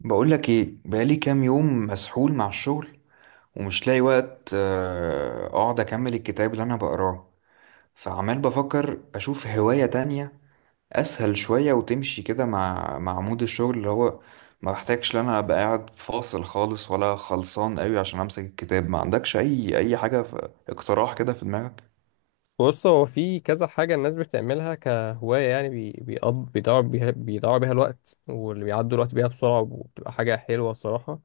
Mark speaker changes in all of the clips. Speaker 1: بقولك ايه؟ بقالي كام يوم مسحول مع الشغل ومش لاقي وقت، اقعد اكمل الكتاب اللي انا بقراه. فعمال بفكر اشوف هواية تانية اسهل شوية، وتمشي كده مع مود الشغل، اللي هو ما بحتاجش ان انا ابقى قاعد فاصل خالص ولا خلصان قوي عشان امسك الكتاب. ما عندكش اي حاجة، في اقتراح كده في دماغك؟
Speaker 2: بص هو في كذا حاجة الناس بتعملها كهواية يعني بيضيعوا بيها الوقت، واللي بيعدوا الوقت بيها بسرعة وبتبقى حاجة حلوة الصراحة.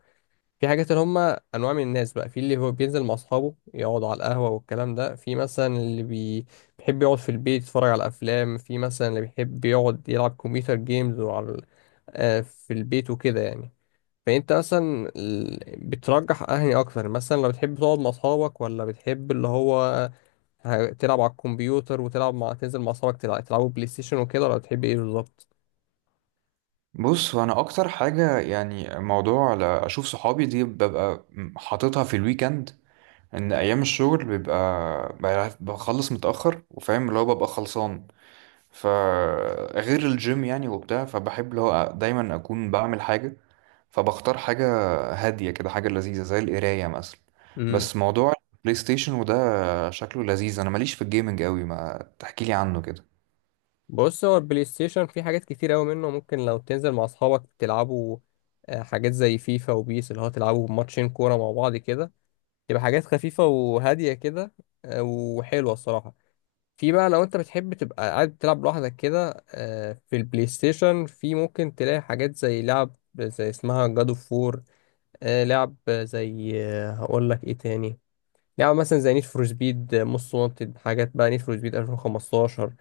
Speaker 2: في حاجات اللي هم أنواع من الناس بقى، في اللي هو بينزل مع أصحابه يقعد على القهوة والكلام ده، في مثلا اللي بيحب يقعد في البيت يتفرج على أفلام، في مثلا اللي بيحب يقعد يلعب كمبيوتر جيمز وعلى ال- آه، في البيت وكده يعني. فأنت مثلا بترجح أنهي أكتر؟ مثلا لو بتحب تقعد مع أصحابك ولا بتحب اللي هو هتلعب على الكمبيوتر وتلعب مع تنزل مع اصحابك تلعبوا بلاي ستيشن وكده، ولا بتحب ايه بالظبط؟
Speaker 1: بص، انا اكتر حاجة يعني موضوع اشوف صحابي، دي ببقى حاططها في الويكند. ان ايام الشغل بيبقى بخلص متاخر، وفاهم اللي هو ببقى خلصان. فغير الجيم يعني وبتاع، فبحب اللي هو دايما اكون بعمل حاجه، فبختار حاجه هاديه كده، حاجه لذيذه زي القرايه مثلا.
Speaker 2: امم.
Speaker 1: بس موضوع البلاي ستيشن وده شكله لذيذ، انا ماليش في الجيمنج قوي. ما تحكي لي عنه كده.
Speaker 2: بص، هو البلاي ستيشن فيه حاجات كتير قوي منه. ممكن لو تنزل مع اصحابك تلعبوا حاجات زي فيفا وبيس، اللي هو تلعبوا ماتشين كوره مع بعض كده، تبقى حاجات خفيفه وهاديه كده، وحلوه الصراحه. في بقى لو انت بتحب تبقى قاعد تلعب لوحدك كده، في البلاي ستيشن في ممكن تلاقي حاجات زي لعب زي اسمها جاد اوف وور، لعب زي هقول لك ايه تاني، لعبة مثلا زي نيد فور سبيد موست وانتد، حاجات بقى نيد فور سبيد 2015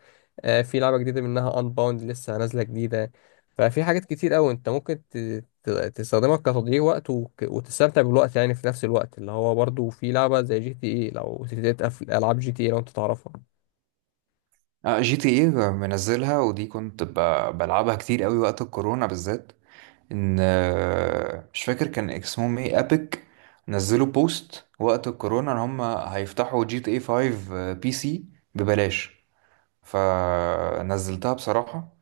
Speaker 2: ، في لعبة جديدة منها انباوند لسه نازلة جديدة. ففي حاجات كتير قوي انت ممكن تستخدمها كتضييع وقت وتستمتع بالوقت يعني في نفس الوقت، اللي هو برضو في لعبة زي جي تي اي، لو تتابع في العاب جي تي اي لو انت تعرفها.
Speaker 1: اه، جي تي ايه منزلها، ودي كنت بلعبها كتير قوي وقت الكورونا بالذات. ان مش فاكر كان اسمهم ايه، ابيك؟ نزلوا بوست وقت الكورونا ان هم هيفتحوا جي تي اي 5 بي سي ببلاش، فنزلتها بصراحة،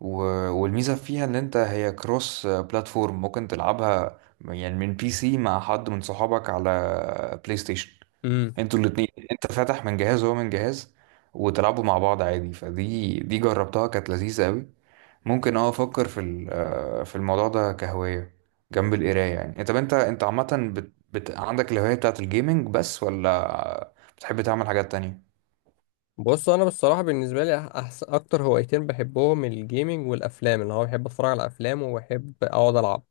Speaker 1: و... والميزة فيها ان انت هي كروس بلاتفورم، ممكن تلعبها يعني من بي سي مع حد من صحابك على بلاي ستيشن.
Speaker 2: امم.
Speaker 1: انتوا الاتنين، انت فاتح من جهاز وهو من جهاز، وتلعبوا مع بعض عادي. فدي جربتها، كانت لذيذة قوي. ممكن افكر في ال- آه، في الموضوع ده كهواية جنب القراية، يعني. إيه، طب انت عامة، عندك الهواية بتاعت الجيمنج بس، ولا بتحب تعمل حاجات تانية؟
Speaker 2: بص، انا بالصراحة بالنسبة لي أحسن اكتر هوايتين بحبهم الجيمنج والافلام، اللي هو بحب اتفرج على افلام وبحب اقعد العب.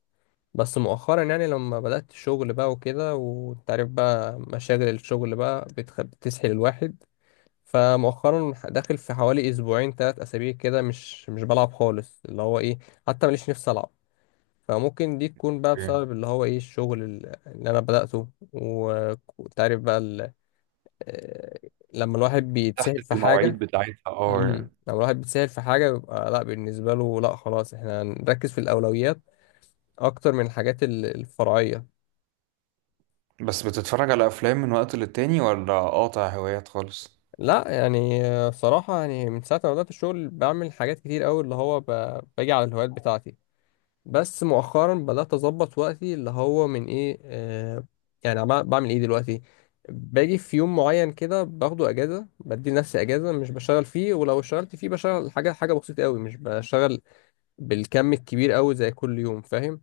Speaker 2: بس مؤخرا يعني لما بدأت الشغل بقى وكده، وانت عارف بقى مشاغل الشغل بقى بتسحل الواحد. فمؤخرا داخل في حوالي اسبوعين ثلاث اسابيع كده مش بلعب خالص، اللي هو ايه، حتى ماليش نفسي العب. فممكن دي تكون بقى
Speaker 1: إيه.
Speaker 2: بسبب اللي هو ايه الشغل اللي انا بدأته وانت عارف بقى آه، لما الواحد
Speaker 1: تحت
Speaker 2: بيتسحل في
Speaker 1: المواعيد
Speaker 2: حاجة.
Speaker 1: بتاعتها اه
Speaker 2: امم.
Speaker 1: يعني.
Speaker 2: لما الواحد بيتسهل في حاجة بيبقى، لا بالنسبة له، لا خلاص احنا هنركز في الأولويات أكتر من الحاجات الفرعية.
Speaker 1: بس بتتفرج على افلام من وقت للتاني، ولا قاطع هوايات خالص؟
Speaker 2: لا يعني، بصراحة يعني من ساعة ما بدأت الشغل بعمل حاجات كتير أوي، اللي هو باجي على الهوايات بتاعتي. بس مؤخرا بدأت أظبط وقتي اللي هو من إيه يعني بعمل إيه دلوقتي؟ باجي في يوم معين كده باخده أجازة، بدي لنفسي أجازة مش بشتغل فيه، ولو اشتغلت فيه بشتغل حاجة بسيطة أوي، مش بشتغل بالكم الكبير أوي زي كل يوم، فاهم؟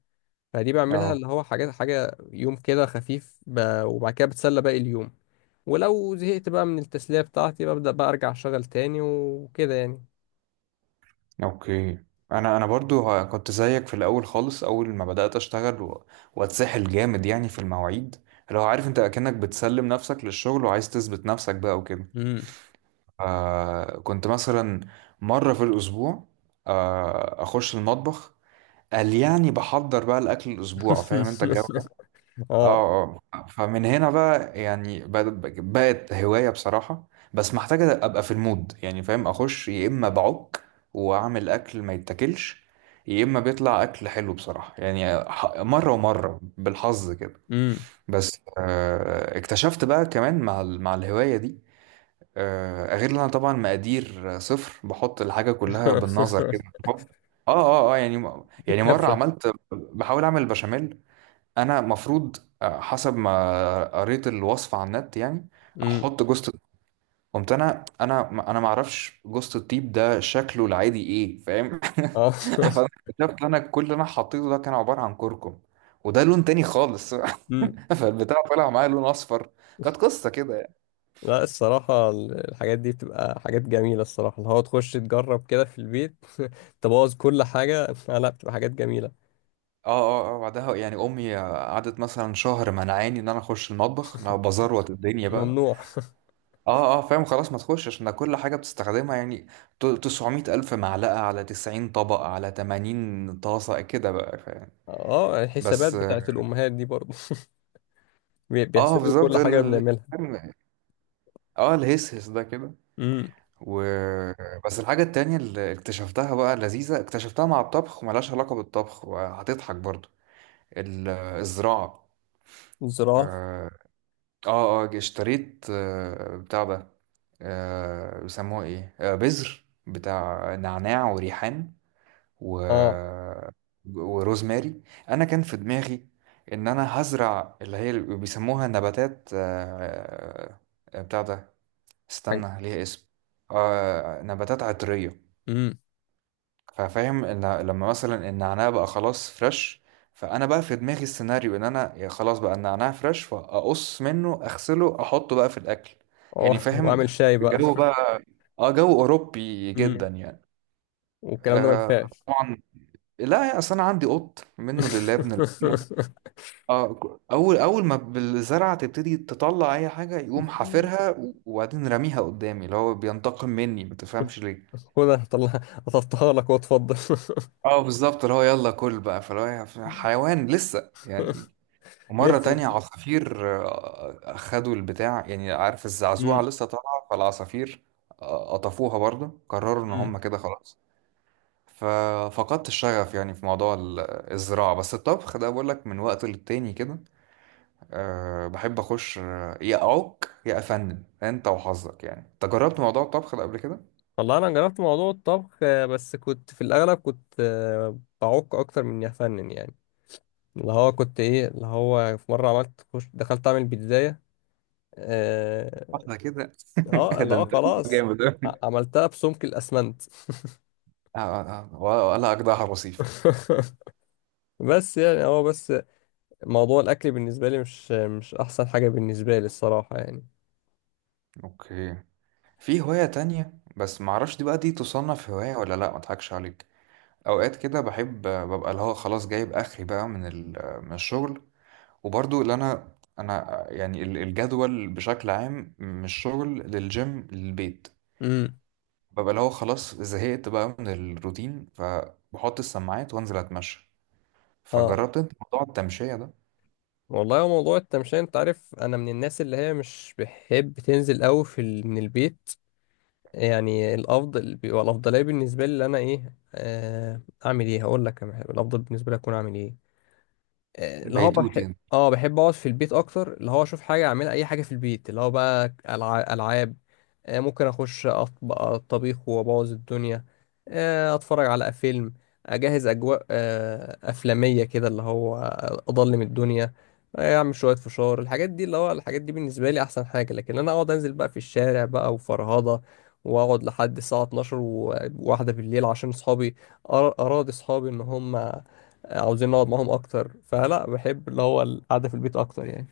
Speaker 2: فدي بعملها
Speaker 1: اه.
Speaker 2: اللي هو حاجات، حاجة يوم كده خفيف وبعد كده بتسلى باقي اليوم. ولو زهقت بقى من التسلية بتاعتي ببدأ بقى أرجع أشتغل تاني وكده يعني.
Speaker 1: اوكي. انا برضو كنت زيك في الاول خالص، اول ما بدات اشتغل واتسحل جامد يعني في المواعيد. لو عارف، انت اكنك بتسلم نفسك للشغل وعايز تثبت نفسك بقى وكده.
Speaker 2: امم.
Speaker 1: كنت مثلا مرة في الأسبوع أخش المطبخ، قال يعني بحضر بقى الأكل الأسبوع. فاهم أنت الجو ده؟
Speaker 2: اه.
Speaker 1: اه اه. فمن هنا بقى يعني بقت هواية بصراحة. بس محتاجة أبقى في المود، يعني فاهم، أخش يا إما بعك وأعمل أكل ما يتاكلش، يا إما بيطلع أكل حلو بصراحة. يعني مرة ومرة بالحظ كده.
Speaker 2: امم.
Speaker 1: بس اكتشفت بقى كمان مع مع الهواية دي، غير ان انا طبعا مقادير صفر، بحط الحاجه كلها بالنظر كده، بالحب. اه اه اه. يعني يعني مره
Speaker 2: بالكبشة.
Speaker 1: عملت، بحاول اعمل بشاميل. انا مفروض حسب ما قريت الوصفه على النت يعني
Speaker 2: امم.
Speaker 1: احط جوزة. قمت انا ما اعرفش جوزة الطيب ده شكله العادي ايه، فاهم.
Speaker 2: اه.
Speaker 1: فأنا اكتشفت إن انا كل اللي انا حطيته ده كان عباره عن كركم، وده لون تاني خالص.
Speaker 2: امم.
Speaker 1: فالبتاع طلع معايا لون اصفر. كانت قصه كده يعني.
Speaker 2: لا، الصراحة الحاجات دي بتبقى حاجات جميلة الصراحة، اللي هو تخش تجرب كده في البيت تبوظ كل حاجة. لا، بتبقى حاجات جميلة.
Speaker 1: اه اه اه. بعدها يعني امي قعدت مثلا شهر منعاني ان انا اخش المطبخ. انا بزروت الدنيا بقى.
Speaker 2: ممنوع.
Speaker 1: اه اه، فاهم؟ خلاص، ما تخش، عشان ده كل حاجه بتستخدمها يعني. 900 الف معلقه على 90 طبق على 80 طاسه كده بقى، فاهم؟
Speaker 2: اه، الحسابات
Speaker 1: بس
Speaker 2: بتاعت الأمهات دي برضه.
Speaker 1: اه
Speaker 2: بيحسبوا
Speaker 1: بالظبط.
Speaker 2: كل حاجة بنعملها.
Speaker 1: فاهم؟ اه، الهسهس ده كده.
Speaker 2: امم.
Speaker 1: و بس الحاجه التانية اللي اكتشفتها بقى لذيذه، اكتشفتها مع الطبخ وملهاش علاقه بالطبخ، وهتضحك برضو. ال- الزراعه.
Speaker 2: الزراعة.
Speaker 1: اه اه. اشتريت، بتاع ده، بيسموها ايه، بذر بتاع نعناع وريحان و...
Speaker 2: اه.
Speaker 1: وروزماري. انا كان في دماغي ان انا هزرع اللي هي اللي بيسموها نباتات، بتاع ده،
Speaker 2: حاجة-
Speaker 1: استنى ليها اسم، نباتات عطرية.
Speaker 2: امم.
Speaker 1: ففاهم، ان لما مثلا النعناع بقى خلاص فريش، فانا بقى في دماغي السيناريو ان انا، يا خلاص بقى النعناع فريش، فاقص منه اغسله احطه بقى في الاكل. يعني
Speaker 2: اه
Speaker 1: فاهم،
Speaker 2: وأعمل شاي.
Speaker 1: جو بقى. اه، جو اوروبي
Speaker 2: بقى
Speaker 1: جدا يعني.
Speaker 2: والكلام ده ما
Speaker 1: آه
Speaker 2: نفعش.
Speaker 1: طبعا. لا، اصل انا عندي قط منه لله ابن الذين. اه، اول اول ما بالزرعه تبتدي تطلع اي حاجه يقوم حافرها، وبعدين راميها قدامي، اللي هو بينتقم مني ما تفهمش.
Speaker 2: خد، انا هطلعها لك واتفضل.
Speaker 1: اه بالظبط، اللي هو يلا كل بقى، فاللي هو يعني حيوان لسه يعني. ومرة
Speaker 2: لسه.
Speaker 1: تانية عصافير، أخدوا البتاع يعني. عارف الزعزوعة
Speaker 2: امم.
Speaker 1: لسه طالعة، فالعصافير قطفوها برضه، قرروا إن هم
Speaker 2: امم.
Speaker 1: كده خلاص. ففقدت الشغف يعني في موضوع الزراعة. بس الطبخ ده بقول لك من وقت للتاني كده، أه بحب أخش، يا أعك يا أفنن، أنت وحظك. يعني أنت جربت موضوع الطبخ ده قبل كده؟
Speaker 2: والله انا جربت موضوع الطبخ، بس كنت في الاغلب كنت، بعك اكتر من افنن يعني. اللي هو كنت ايه، اللي هو في مره عملت خش دخلت اعمل بيتزاية. اه.
Speaker 1: واحدة كده.
Speaker 2: اللي
Speaker 1: ده
Speaker 2: هو
Speaker 1: أنت
Speaker 2: خلاص،
Speaker 1: جامد أوي.
Speaker 2: عملتها بسمك الاسمنت.
Speaker 1: آه، آه، آه، ولا أجدعها وصيف.
Speaker 2: بس يعني هو بس موضوع الاكل بالنسبه لي مش احسن حاجه بالنسبه لي الصراحه يعني.
Speaker 1: اوكي. في هواية تانية، بس معرفش دي بقى دي تصنف هواية ولا لا، ما اضحكش عليك. اوقات كده بحب ببقى اللي هو خلاص جايب اخري بقى من من الشغل. وبرضو اللي انا يعني الجدول بشكل عام من الشغل للجيم للبيت،
Speaker 2: امم.
Speaker 1: ببقى اللي هو خلاص زهقت بقى من الروتين، فبحط السماعات وانزل اتمشى.
Speaker 2: اه،
Speaker 1: فجربت انت موضوع التمشية ده؟
Speaker 2: والله هو موضوع التمشية، انت عارف انا من الناس اللي هي مش بحب تنزل قوي من البيت. يعني الافضل بيبقى، الافضليه بالنسبه لي اللي انا ايه اعمل ايه، هقول لك أنا الافضل بالنسبه لي اكون اعمل ايه، اللي هو طب بحب،
Speaker 1: بيتوتي.
Speaker 2: اه بحب اقعد في البيت اكتر، اللي هو اشوف حاجه اعملها اي حاجه في البيت، اللي هو بقى العاب، ممكن اخش اطبخ الطبيخ وابوظ الدنيا، اتفرج على فيلم، اجهز اجواء، افلاميه كده، اللي هو اضلم الدنيا، اعمل شويه فشار، الحاجات دي، اللي هو الحاجات دي بالنسبه لي احسن حاجه. لكن انا اقعد انزل بقى في الشارع بقى وفرهضه، واقعد لحد الساعه 12 وواحده بالليل عشان اصحابي أرا- اراضي اصحابي ان هم عاوزين نقعد معاهم اكتر، فلا، بحب اللي هو القعده في البيت اكتر يعني.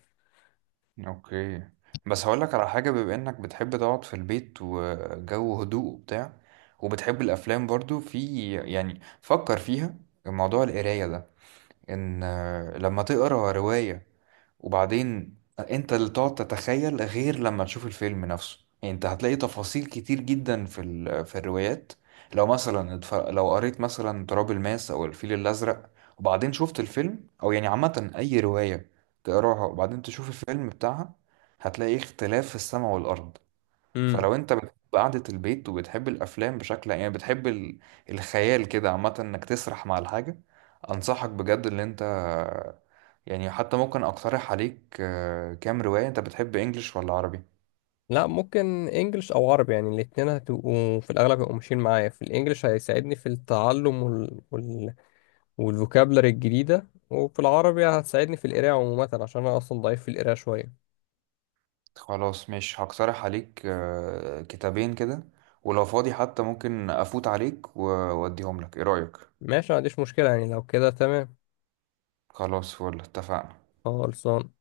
Speaker 1: اوكي. بس هقولك على حاجة، بما انك بتحب تقعد في البيت وجو هدوء وبتاع، وبتحب الافلام برضو، في يعني فكر فيها موضوع القراية ده. ان لما تقرا رواية وبعدين انت اللي تقعد تتخيل، غير لما تشوف الفيلم نفسه يعني. انت هتلاقي تفاصيل كتير جدا في في الروايات. لو مثلا لو قريت مثلا تراب الماس او الفيل الازرق وبعدين شفت الفيلم، او يعني عامة اي رواية تقراها وبعدين تشوف الفيلم بتاعها، هتلاقي اختلاف في السماء والارض.
Speaker 2: امم.
Speaker 1: فلو انت بتحب قعدة البيت وبتحب الافلام، بشكل يعني بتحب الخيال كده عامة، انك تسرح مع الحاجة، انصحك بجد ان انت، يعني حتى ممكن اقترح عليك كام رواية. انت بتحب انجليش ولا عربي؟
Speaker 2: لا، ممكن انجلش او عربي، يعني الاتنين هتبقوا في الاغلب، هيبقوا ماشيين معايا، في الانجليش هيساعدني في التعلم والفوكابلري الجديده، وفي العربي هتساعدني في القراءه عموما، عشان انا اصلا ضعيف في القراءه شويه.
Speaker 1: خلاص، مش هقترح عليك كتابين كده، ولو فاضي حتى ممكن افوت عليك واديهم لك. ايه رأيك؟
Speaker 2: ماشي، ما عنديش مشكله، يعني لو كده تمام.
Speaker 1: خلاص، فل، اتفقنا.
Speaker 2: خلصان.